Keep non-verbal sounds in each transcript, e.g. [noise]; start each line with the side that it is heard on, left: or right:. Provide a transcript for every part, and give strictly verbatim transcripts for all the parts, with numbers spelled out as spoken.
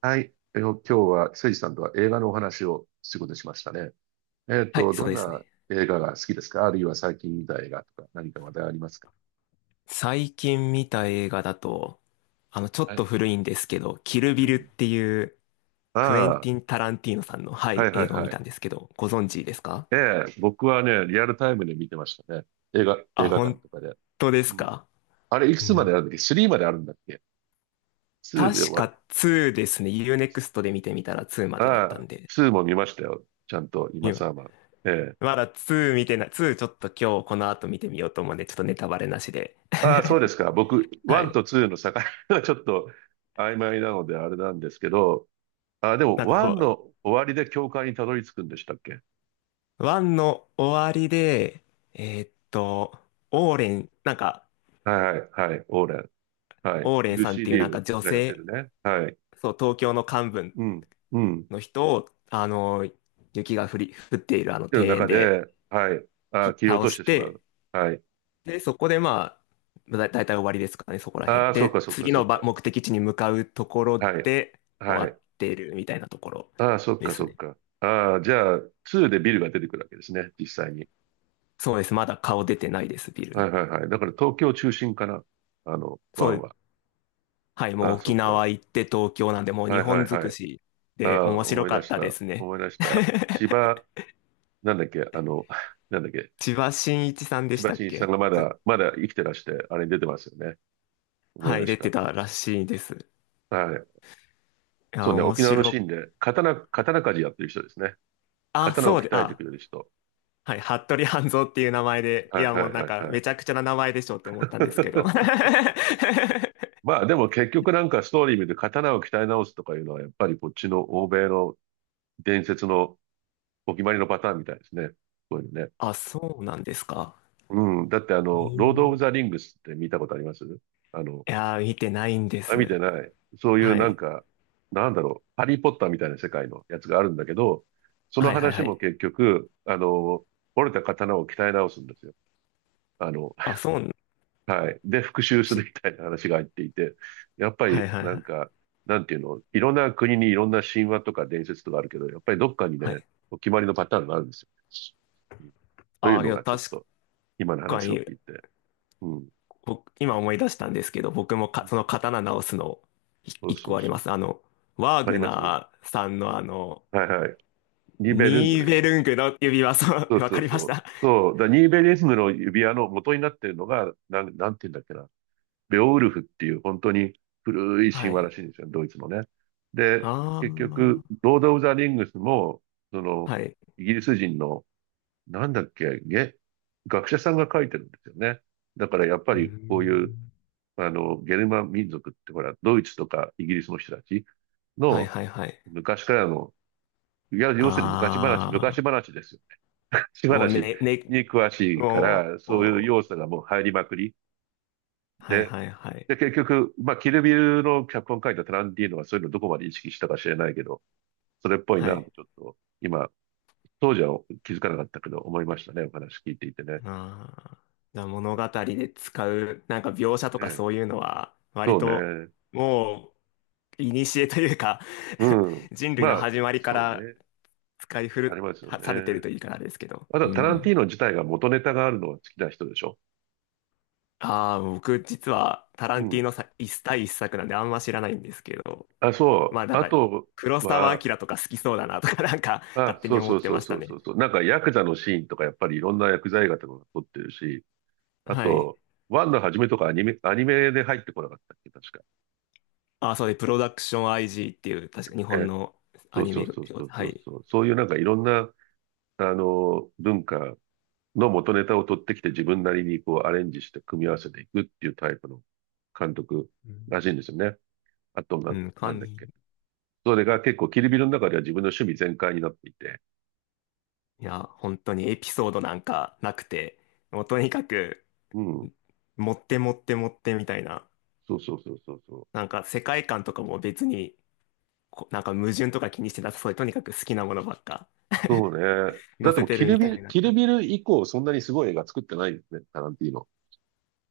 right: はい。えー今日は、誠司さんとは映画のお話をすることにしましたね。えっ
left: はい、
right: と、
left: そ
right: ど
left: う
right: ん
left: です
right: な
left: ね。
right: 映画が好きですか？あるいは最近見た映画とか何か話題ありますか？
left: 最近見た映画だと、あの、ちょ
right: は
left: っと
right: い。
left: 古いんですけど、キル
right: う
left: ビルっ
right: ん。
left: ていうクエン
right: あ
left: ティン・タランティーノさんの、は
right: あ、は
left: い、
right: いは
left: 映
right: い
left: 画を見
right: は
left: た
right: い。
left: んですけど、ご存知ですか？
right: ええ、僕はね、リアルタイムで見てましたね。映画、映
left: あ、
right: 画館
left: 本
right: とかで。
left: 当です
right: うん。
left: か？
right: あれ、いく
left: う
right: つま
left: ん。
right: であるんだっけ？ さん まであるんだっけ？ ツー で終
left: 確
right: わる。
left: かツーですね。ユーネクスト で見てみたらツーま
right: あ
left: でだったん
right: あ、
left: で、
right: ツーも見ましたよ。ちゃんと、今
left: 今、
right: さま。ええ。
left: まだツー見てない、ツーちょっと今日この後見てみようと思うんで、ちょっとネタバレなしで。
right: ああ、そうで
left: [laughs]
right: すか。僕、
left: は
right: ワン
left: い。
right: とツーの境がちょっと曖昧なのであれなんですけど、あ、でも、
left: なんか
right: ワ
left: も
right: ン
left: う、
right: の終わりで教会にたどり着くんでしたっけ？
left: ワンの終わりで、えーっと、オーレン、なんか、
right: はい、はい、オーレン。はい。
left: オーレイ
right: ル
left: さんっ
right: シー・
left: ていう
right: リー
left: なんか
right: ブ
left: 女
right: がやってる
left: 性、
right: ね。はい。
left: そう、東京の幹部
right: うん、うん。っ
left: の人を、あの、雪が降り、降っているあの
right: ていう
left: 庭園
right: 中
left: で
right: で、はい。あ、
left: 切
right: 切り落
left: 倒
right: とし
left: し
right: てしま
left: て、
right: う。はい。
left: で、そこでまあ、だ、だいたい終わりですかね、そこら辺。
right: ああ、そっか
left: で、
right: そっか
left: 次
right: そっ
left: のば
right: か。
left: 目的地に向かうところ
right: はい。
left: で終
right: は
left: わっ
right: い。
left: てるみたいなところ
right: ああ、そっ
left: で
right: か
left: す
right: そっ
left: ね。
right: か。ああ、じゃあ、ツーでビルが出てくるわけですね、実際に。
left: そうです。まだ顔出てないです、ビル
right: は
left: の。
right: いはいはい。だから東京中心かな、あの、ワ
left: そ
right: ン
left: う、
right: は。
left: はい、も
right: ああ、
left: う
right: そ
left: 沖
right: っか。
left: 縄行って東京なんで、もう
right: は
left: 日
right: いは
left: 本
right: い
left: 尽
right: は
left: く
right: い。
left: し
right: あ
left: で
right: あ、
left: 面
right: 思
left: 白
right: い
left: か
right: 出
left: っ
right: し
left: たで
right: た。
left: すね。
right: 思い出した。芝、なんだっけ、あの、[laughs] なんだっけ、
left: 千葉真一さんで
right: 千
left: し
right: 葉
left: た
right: 真
left: っ
right: 一さん
left: け
right: がま
left: ちょ
right: だ、まだ生きてらして、あれに出てますよね。思い
left: は
right: 出
left: い、
right: し
left: 出て
right: た。
left: たらしいです。い
right: はい。そ
left: や、
right: うね、
left: 面
right: 沖縄のシ
left: 白。
right: ーンで、刀、刀鍛冶やってる人ですね。
left: あ、
right: 刀を
left: そうで、
right: 鍛えてく
left: あ、
right: れる人。
left: はい、服部半蔵っていう名前で、
right: は
left: い
right: い
left: や、
right: は
left: もう
right: い
left: なん
right: はい
left: か、
right: は
left: め
right: い。
left: ちゃくちゃな名前でしょって思ったんですけど。
right: [laughs]
left: [laughs]
right: まあでも結局なんかストーリー見て刀を鍛え直すとかいうのは、やっぱりこっちの欧米の伝説のお決まりのパターンみたいですね。こういうのね。
left: あ、そうなんですか。
right: うん。だってあ
left: へー、
right: の、
left: い
right: ロード・オブ・ザ・リングスって見たことありますあの、
left: やー、見てないんで
right: あ、見て
left: す。
right: ない。そういう
left: は
right: なん
left: い。
right: か、なんだろう、ハリー・ポッターみたいな世界のやつがあるんだけど、その
left: はいはい
right: 話
left: は
right: も
left: い。
right: 結局、あの、折れた刀を鍛え直すんですよ。あの、
left: あ、
right: [laughs]
left: そう、
right: はい。で、復讐す
left: し
right: るみたいな話が入っていて、やっぱ
left: はい
right: り
left: はい
right: な
left: は
right: ん
left: い。
right: か、なんていうの、いろんな国にいろんな神話とか伝説とかあるけど、やっぱりどっかに
left: は
right: ね、
left: い。
right: お決まりのパターンがあるんですよ。うん、という
left: あ、い
right: の
left: や、
right: がちょっ
left: 確
right: と、今の
left: か
right: 話を
left: に、
right: 聞いて。うん。
left: 僕、今思い出したんですけど、僕もか、その刀直すの、い
right: そう
left: 一
right: そ
left: 個
right: う
left: あり
right: そ
left: ま
right: う。
left: す。あの、ワー
right: あり
left: グ
right: ます
left: ナーさんのあの、
right: はいはい。リベルング
left: ニー
right: の
left: ベルングの指輪、そう、
right: そう
left: [laughs] わ
right: そ
left: か
right: う
left: りま
right: そ
left: し
right: う。
left: た。
right: そう、だニーベリズムの指輪の元になってるのが、なん、なんて言うんだっけな。ベオウルフっていう本当に古い神
left: は
right: 話ら
left: い。
right: しいんですよ、ドイツのね。で、結
left: あ
right: 局、ロード・オブ・ザ・リングスも、そ
left: あ、
right: の、
left: はい。
right: イギリス人の、なんだっけ、げ、学者さんが書いてるんですよね。だからやっぱ
left: うー
right: りこういう、
left: ん。
right: あの、ゲルマン民族ってほら、ドイツとかイギリスの人たち
left: はい
right: の
left: はいはい。
right: 昔からの、いや、要するに昔話、昔
left: あ
right: 話ですよ。し
left: あ、もう
right: 話
left: ね、ね、
right: に詳しいか
left: も
right: ら、
left: う、
right: そういう
left: もう
right: 要素がもう入りまくり
left: はい
right: で、
left: はいはい。
right: で、結局、まあ、キルビルの脚本書いたタランティーノはそういうのどこまで意識したか知れないけど、それっぽい
left: は
right: な、
left: い。
right: ちょっと、今、当時は気づかなかったけど、思いましたね、お話聞いていてね。
left: ああ、じゃあ物語で使う、なんか描
right: そ
left: 写と
right: う
left: か
right: ね。
left: そういうのは、割
right: そう
left: と、
right: ね。
left: もう、古というか、
right: うん。
left: [laughs] 人類
right: ま
left: の
right: あ、
left: 始まりか
right: そう
left: ら
right: ね。
left: 使い
right: あり
left: 古
right: ますよ
left: されてる
right: ね。
left: といいからですけど。
right: あと
left: う
right: はタランティ
left: ん。
right: ーノ自体が元ネタがあるのが好きな人でしょ。
left: ああ、僕実はタラ
right: う
left: ンティー
right: ん。
left: ノさ一対一作なんであんま知らないんですけど、
right: あ、
left: ま
right: そう。
left: あなん
right: あ
left: か
right: と
left: 黒澤
right: は、
left: 明とか好きそうだなとか、 [laughs] なんか
right: あ、
left: 勝手
right: そ
left: に
right: う
left: 思
right: そ
left: っ
right: う
left: て
right: そう
left: まし
right: そ
left: た
right: うそ
left: ね。
right: うそう。なんかヤクザのシーンとかやっぱりいろんな薬剤映画とかが撮ってるし、あ
left: はい。
right: と、ワンの初めとかアニメ、アニメで入ってこなかったっけ、確か。
left: ああ、そうで、プロダクション アイジー っていう確か日本
right: え、
left: の
right: そ
left: ア
right: う
left: ニ
right: そう
left: メを、
right: そうそう
left: は
right: そう
left: い。
right: そう。そういうなんかいろんな、あの、文化の元ネタを取ってきて自分なりにこうアレンジして組み合わせていくっていうタイプの監督
left: うん
right: らしいんですよね。あと
left: う
right: な、
left: ん、か
right: なん
left: ん、
right: だっけ。
left: い
right: それが結構キルビルの中では自分の趣味全開になっていて。
left: や、本当にエピソードなんかなくて、もうとにかく
right: うん。
left: 持って持って持ってみたいな、
right: そうそうそうそうそう。
left: なんか世界観とかも別にこなんか矛盾とか気にしてなさそうで、とにかく好きなものばっか
right: そうね。だ
left: 載
right: って
left: せ
right: もう
left: て
right: キ
left: る
right: ル
left: みた
right: ビル、
left: いな。
right: キルビル以降そんなにすごい映画作ってないですね、タランティーノ。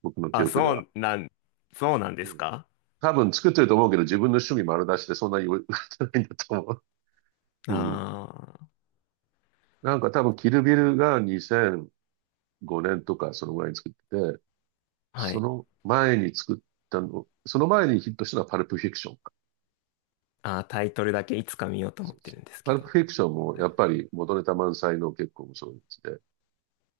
right: 僕の記
left: あ、
right: 憶で
left: そ
right: は。
left: うなん、そうなんで
right: う
left: す
right: ん、
left: か？
right: 多分作ってると思うけど、自分の趣味丸出しでそんなに売ってないんだと思う。[laughs] うん。
left: あ
right: なんか多分キルビルがにせんごねんとかそのぐらいに作ってて、
left: あー、は
right: そ
left: い。
right: の前に作ったの、その前にヒットしたのはパルプフィクションか。
left: あー、タイトルだけいつか見ようと思
right: そ
left: っ
right: うで
left: て
right: す
left: る
right: ね。
left: んです
right: パ
left: け
right: ルプ
left: ど。
right: フィクションも
left: はい。
right: やっぱり元ネタ満載の結構面白いやつで。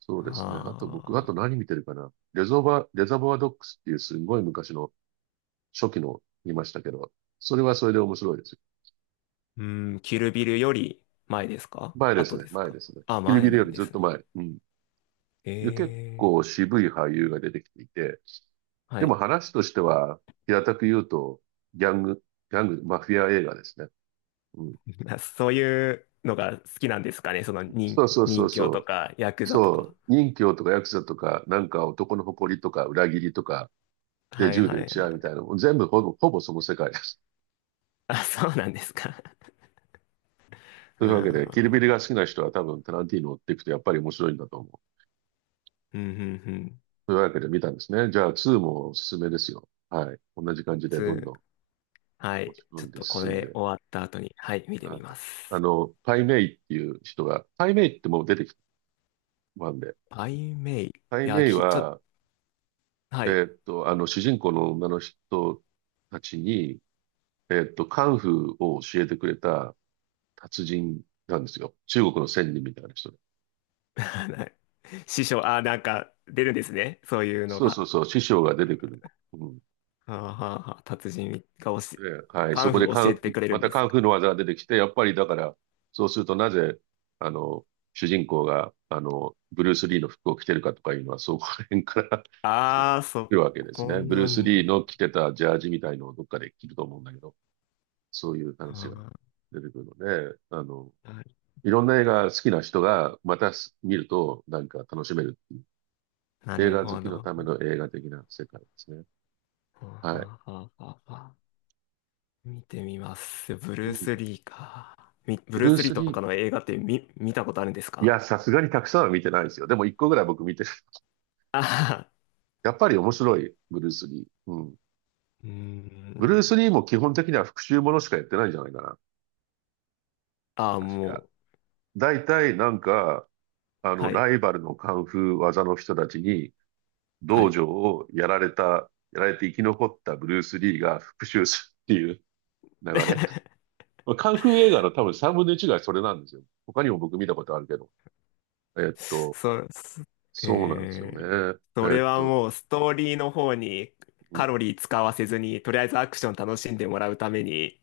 right: そうですね。あと僕、あ
left: あ
right: と
left: あ、
right: 何見てるかな。レゾバ、レザボアドックスっていうすごい昔の初期の見ましたけど、それはそれで面白いですよ。
left: うん、キルビルより前ですか？
right: 前です
left: 後
right: ね、
left: です
right: 前
left: か？
right: ですね。
left: あ、
right: キルビ
left: 前
right: ル
left: な
right: よ
left: ん
right: り
left: で
right: ずっ
left: す
right: と
left: ね。
right: 前。うん。
left: え
right: 結
left: え、
right: 構渋い俳優が出てきていて、
left: は
right: で
left: い。
right: も話としては、平たく言うと、ギャング、ギャング、マフィア映画ですね。うん。
left: [laughs] そういうのが好きなんですかね、その人、
right: そうそうそ
left: 人
right: う
left: 侠
right: そ
left: と
right: う。
left: か、ヤクザと
right: そ
left: か。
right: う。任侠とかヤクザとか、なんか男の誇りとか裏切りとか、で
left: はい
right: 銃で
left: はい
right: 撃ち
left: は
right: 合うみたい
left: い。
right: なのも、全部ほぼ、ほぼその世界です。
left: あ、そうなんですか。[laughs]
right: というわけで、キルビ
left: あ
right: ル
left: あ、
right: が好きな人は多分タランティーノを追っていくとやっぱり面白いんだと思う。
left: うんうんうん。
right: というわけで見たんですね。じゃあ、ツーもおすすめですよ。はい。同じ感じでどんどん
left: ツー。は
right: 押
left: い。
right: し込
left: ちょ
right: ん
left: っ
right: で
left: とこ
right: 進ん
left: れ
right: で。
left: 終わった後に、はい、見て
right: はい。
left: みま
right: あ
left: す。
right: の、パイメイっていう人が、パイメイってもう出てきたんで、
left: アイメイ。い
right: パイ
left: や、
right: メイ
left: き、ちょっと、
right: は、
left: はい。
right: えーっと、あの、主人公の女の人たちに、えーっと、カンフーを教えてくれた達人なんですよ。中国の仙人みたいな人で。
left: [laughs] はい。師匠、あ、なんか出るんですね。そういうの
right: そうそう
left: が。
right: そう、師匠が出てくるの。う、
left: あーはーはー。達人が教え、
right: ええはい。
left: カ
right: そ
left: ン
right: こで
left: フー
right: カ
left: 教え
right: ン、
left: てくれる
right: ま
left: ん
right: た
left: で
right: カ
left: す。
right: ンフーの技が出てきて、やっぱりだから、そうするとなぜ、あの、主人公が、あの、ブルース・リーの服を着てるかとかいうのは、そこら辺から [laughs] 来て
left: ああ、そ
right: るわけです
left: こ
right: ね。ブルー
left: な
right: ス・リ
left: ん
right: ーの
left: で。
right: 着てたジャージみたいのをどっかで着ると思うんだけど、そういう話が
left: あ
right: 出てくるので、あの、
left: ーな
right: いろんな映画好きな人が、またす見ると、なんか楽しめるっていう、
left: な
right: 映
left: る
right: 画好
left: ほ
right: き
left: ど。
right: の
left: は
right: ための映画的な世界ですね。
left: ーは
right: はい。
left: ーはーはーはー見てみます。ブ
right: う
left: ルース・
right: ん。
left: リーか。み、ブ
right: ブ
left: ルー
right: ルー
left: ス・リー
right: ス・
left: と
right: リー、
left: かの映画って見、見たことあるんです
right: い
left: か？
right: や、さすがにたくさんは見てないですよ。でもいっこぐらい僕見てる。[laughs]
left: ああ
right: やっぱり面白い、ブルース・リー。うん。
left: ー、[laughs] うー
right: ブルース・
left: ん。
right: リーも基本的には復讐ものしかやってないんじゃないかな。
left: ああ、
right: 確
left: も
right: か。
left: う。
right: 大体なんか、あの、
left: はい。
right: ライバルのカンフー技の人たちに、
left: は
right: 道
left: い。
right: 場をやられた、やられて生き残ったブルース・リーが復讐するっていう [laughs] 流れ。
left: [laughs]
right: まあカンフー映画の多分さんぶんのいちがそれなんですよ。他にも僕見たことあるけど。えっと、
left: そう、す
right: そうなんですよね。
left: えー、そ
right: えっ
left: れは
right: と、
left: もうストーリーの方に
right: う
left: カ
right: ん。
left: ロリー使わせずに、とりあえずアクション楽しんでもらうために、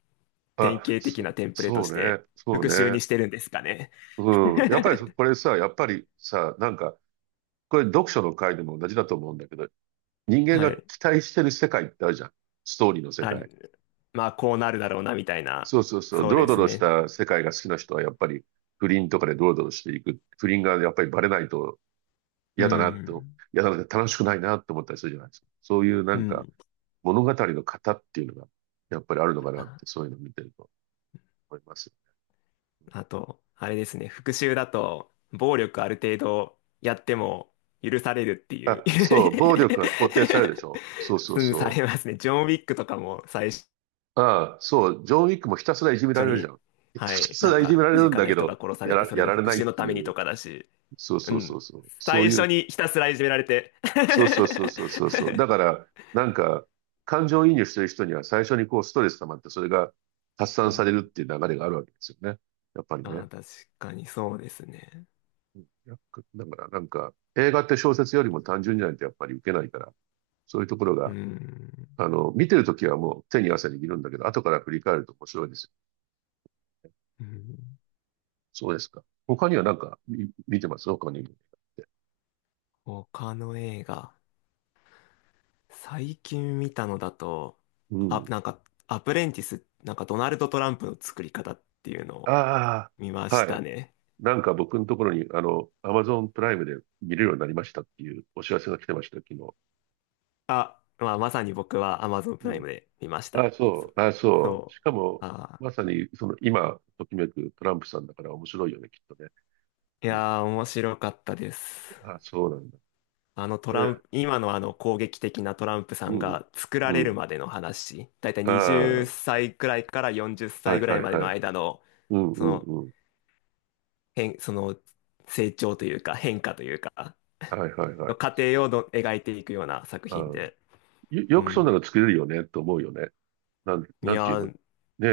left: 典
right: あ、
left: 型的
right: そ、
left: なテンプレと
right: そう
left: して
right: ね。そう
left: 復習に
right: ね。
left: してるんですかね。
right: うん。やっぱりそ
left: [laughs]
right: これさ、やっぱりさ、なんか、これ読書の回でも同じだと思うんだけど、人間
left: は
right: が
left: い。
right: 期待してる世界ってあるじゃん。ストーリーの世
left: あ、
right: 界。
left: まあ、こうなるだろうな、みたいな。
right: そうそうそう。
left: そう
right: ドロ
left: で
right: ド
left: す
right: ロし
left: ね。
right: た世界が好きな人はやっぱり不倫とかでドロドロしていく。不倫がやっぱりバレないと
left: う
right: 嫌だなと、
left: ん。
right: 嫌だな、楽しくないなって思ったりするじゃないですか。そういうな
left: う
right: んか
left: ん。
right: 物語の型っていうのがやっぱりあるのかなって、そういうのを見てると思います。
left: あと、あれですね、復讐だと、暴力ある程度やっても許されるっていう。
right: あ、そう、暴
left: [laughs]
right: 力が肯定されるでしょ。そうそう
left: うん、さ
right: そ
left: れ
right: う。
left: ますね。ジョン・ウィックとかも最初
right: ああ、そう、ジョン・ウィックもひたすらいじめられるじゃ
left: に、
right: ん。[laughs] ひた
left: はい、
right: す
left: なん
right: らいじ
left: か
right: められ
left: 身
right: るん
left: 近
right: だ
left: な
right: け
left: 人
right: ど、
left: が殺さ
right: や
left: れて、
right: ら、
left: それ
right: や
left: の
right: られ
left: 復
right: ないっ
left: 讐の
right: て
left: た
right: い
left: めにと
right: う。
left: かだし、
right: そう
left: う
right: そうそ
left: ん、
right: うそう。そ
left: 最
right: うい
left: 初
right: う、
left: にひたすらいじめられて。
right: そうそうそ
left: [laughs]
right: うそうそうそう。だから、なんか、感情移入してる人には最初にこうストレス溜まって、それが発
left: う
right: 散され
left: ん、
right: るっていう流れがあるわけですよね。やっぱりね。
left: まあ確かにそうですね。
right: うん、やっぱだから、なんか、映画って小説よりも単純じゃないとやっぱり受けないから、そういうところ
left: う
right: が、
left: ん、
right: あの、見てるときはもう手に汗握るんだけど、後から振り返ると面白いですよね。
left: うん、
right: そうですか。他にはなんかみ見てます、他にも？
left: 他の映画。最近見たのだと、
right: う
left: あ、
right: ん。
left: なんか、アプレンティス、なんかドナルド・トランプの作り方っていうのを
right: あ
left: 見ま
right: あ、
left: し
right: はい。
left: たね。
right: なんか僕のところに、あの、アマゾンプライムで見れるようになりましたっていうお知らせが来てました、昨日。
left: あ、まあ、まさに僕は Amazon プ
right: う
left: ライ
right: ん。
left: ムで見まし
right: ああ、
left: た。そ
right: そう。ああ、そう。
left: そ
right: し
left: う。
right: かも、
left: あ
right: まさに、その、今、ときめくトランプさんだから面白いよね、きっとね。
left: ー、い
right: うん。
left: やー、面白かったです。
right: ああ、そうなんだ。
left: あのトラン
right: え、
left: プ、今のあの攻撃的なトランプさん
right: うん。
left: が作ら
right: う
left: れる
right: ん。
left: までの話、だいたい
right: ああ、は
left: はたちくらいから40
right: いは
left: 歳
right: い
left: ぐらいまで
right: は
left: の
right: い。
left: 間の、
right: うん
left: そ
right: う
left: の、
right: んうん。
left: 変、その成長というか変化というか、
right: はいはいは
left: の
right: い。
left: 過程
right: そ
left: を
right: う。
left: の描いていくような作
right: ああ、
left: 品
right: よ、
left: で。う
right: よくそんな
left: ん。
right: の作れるよね、と思うよね。なん、
left: い
right: なんていう
left: や
right: の、
left: ー。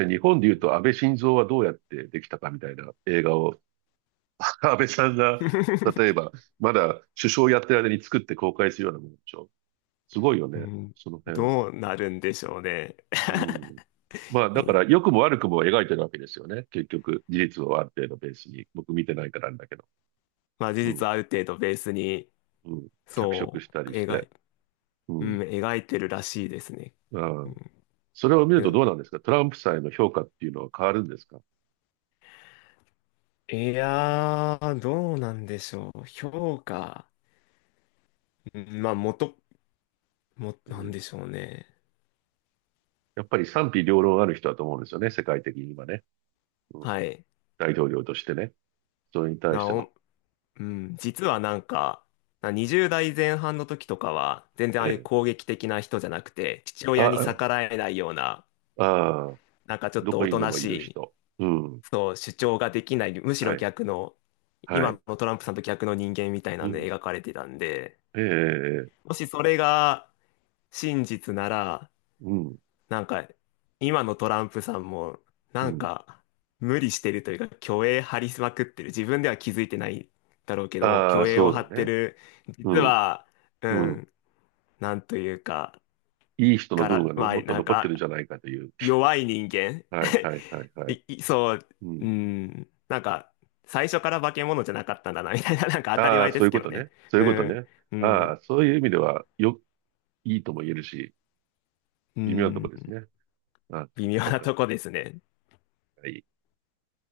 right: ね、日本で言うと安倍晋三はどうやってできたかみたいな映画を、[laughs] 安倍さんが、例え
left: [laughs]
right: ば、まだ首相やってる間に作って公開するようなものでしょ。すごいよ
left: う
right: ね、
left: ん、
right: その辺。
left: どうなるんでしょうね。
right: うん。まあ、
left: [laughs] う
right: だか
left: ん、
right: ら、良くも悪くも描いてるわけですよね。結局、事実をある程度ベースに。僕見てないからあれだけど。
left: まあ事
right: うん、
left: 実ある程度ベースに、
right: うん。脚色
left: そ
right: した
left: う、
right: りし
left: 描
right: て。
left: い、
right: う
left: う
right: ん。
left: ん、描いてるらしいですね。
right: あ
left: う
right: あ。
left: ん、
right: それを見る
left: け
right: と
left: ど、
right: どうなんですか、トランプさんへの評価っていうのは変わるんですか？
left: いやー、どうなんでしょう。評価。うん、まあ、元、も、
right: う
left: なん
right: ん。
left: でしょうね。
right: やっぱり賛否両論ある人だと思うんですよね、世界的に今ね。うん、
left: はい。
right: 大統領としてね、それに対し
left: な
right: ての、
left: お、うん、実はなんか、なにじゅうだい代前半の時とかは、全然ああいう
right: ええ、
left: 攻撃的な人じゃなくて、父親に
right: あ、
left: 逆らえないような、
right: ああ、
left: なんかちょっ
right: ど
left: と
right: こ
left: お
right: に
left: と
right: で
left: な
right: も
left: し
right: いる
left: い、
right: 人。うん。
left: そう、主張ができない、むしろ
right: はい。
left: 逆の、
right: はい。
left: 今のトランプさんと逆の人間みたい
right: う
left: なんで
right: ん。
left: 描かれてたんで、
right: ええ、
left: もしそれが真実なら、
right: うん。
left: なんか、今のトランプさんも、
right: う
left: なん
right: ん。
left: か、無理してるというか、虚栄張りまくってる。自分では気づいてないだろうけども、
right: ああ、
left: 虚栄
right: そ
left: を張
right: う
left: っ
right: だ
left: て
right: ね。
left: る。
right: う
left: 実
right: ん。
left: は、う
right: うん。
left: ん、なんというか、
right: いい人の
left: が
right: 部分が
left: ら、
right: の
left: まあ、
right: もっと
left: なん
right: 残ってるんじ
left: か、
right: ゃないかという。
left: 弱い人間。
right: はい、はい、はい、
left: [laughs]
right: は
left: い、
right: い。
left: いそう、
right: う
left: う
right: ん。
left: ん、なんか、最初から化け物じゃなかったんだな、みたいな、なんか当たり
right: ああ、
left: 前で
right: そうい
left: す
right: う
left: け
right: こ
left: ど
right: と
left: ね。
right: ね。そういう
left: う
right: こと
left: ん、
right: ね。
left: う
right: あ
left: ん、
right: あ、そういう意味では、よ、いいとも言えるし、
left: う
right: 微妙なと
left: ん、
right: こですね。あ、
left: 微妙
right: わ
left: な
right: かり
left: と
right: ま
left: こですね。
right: した。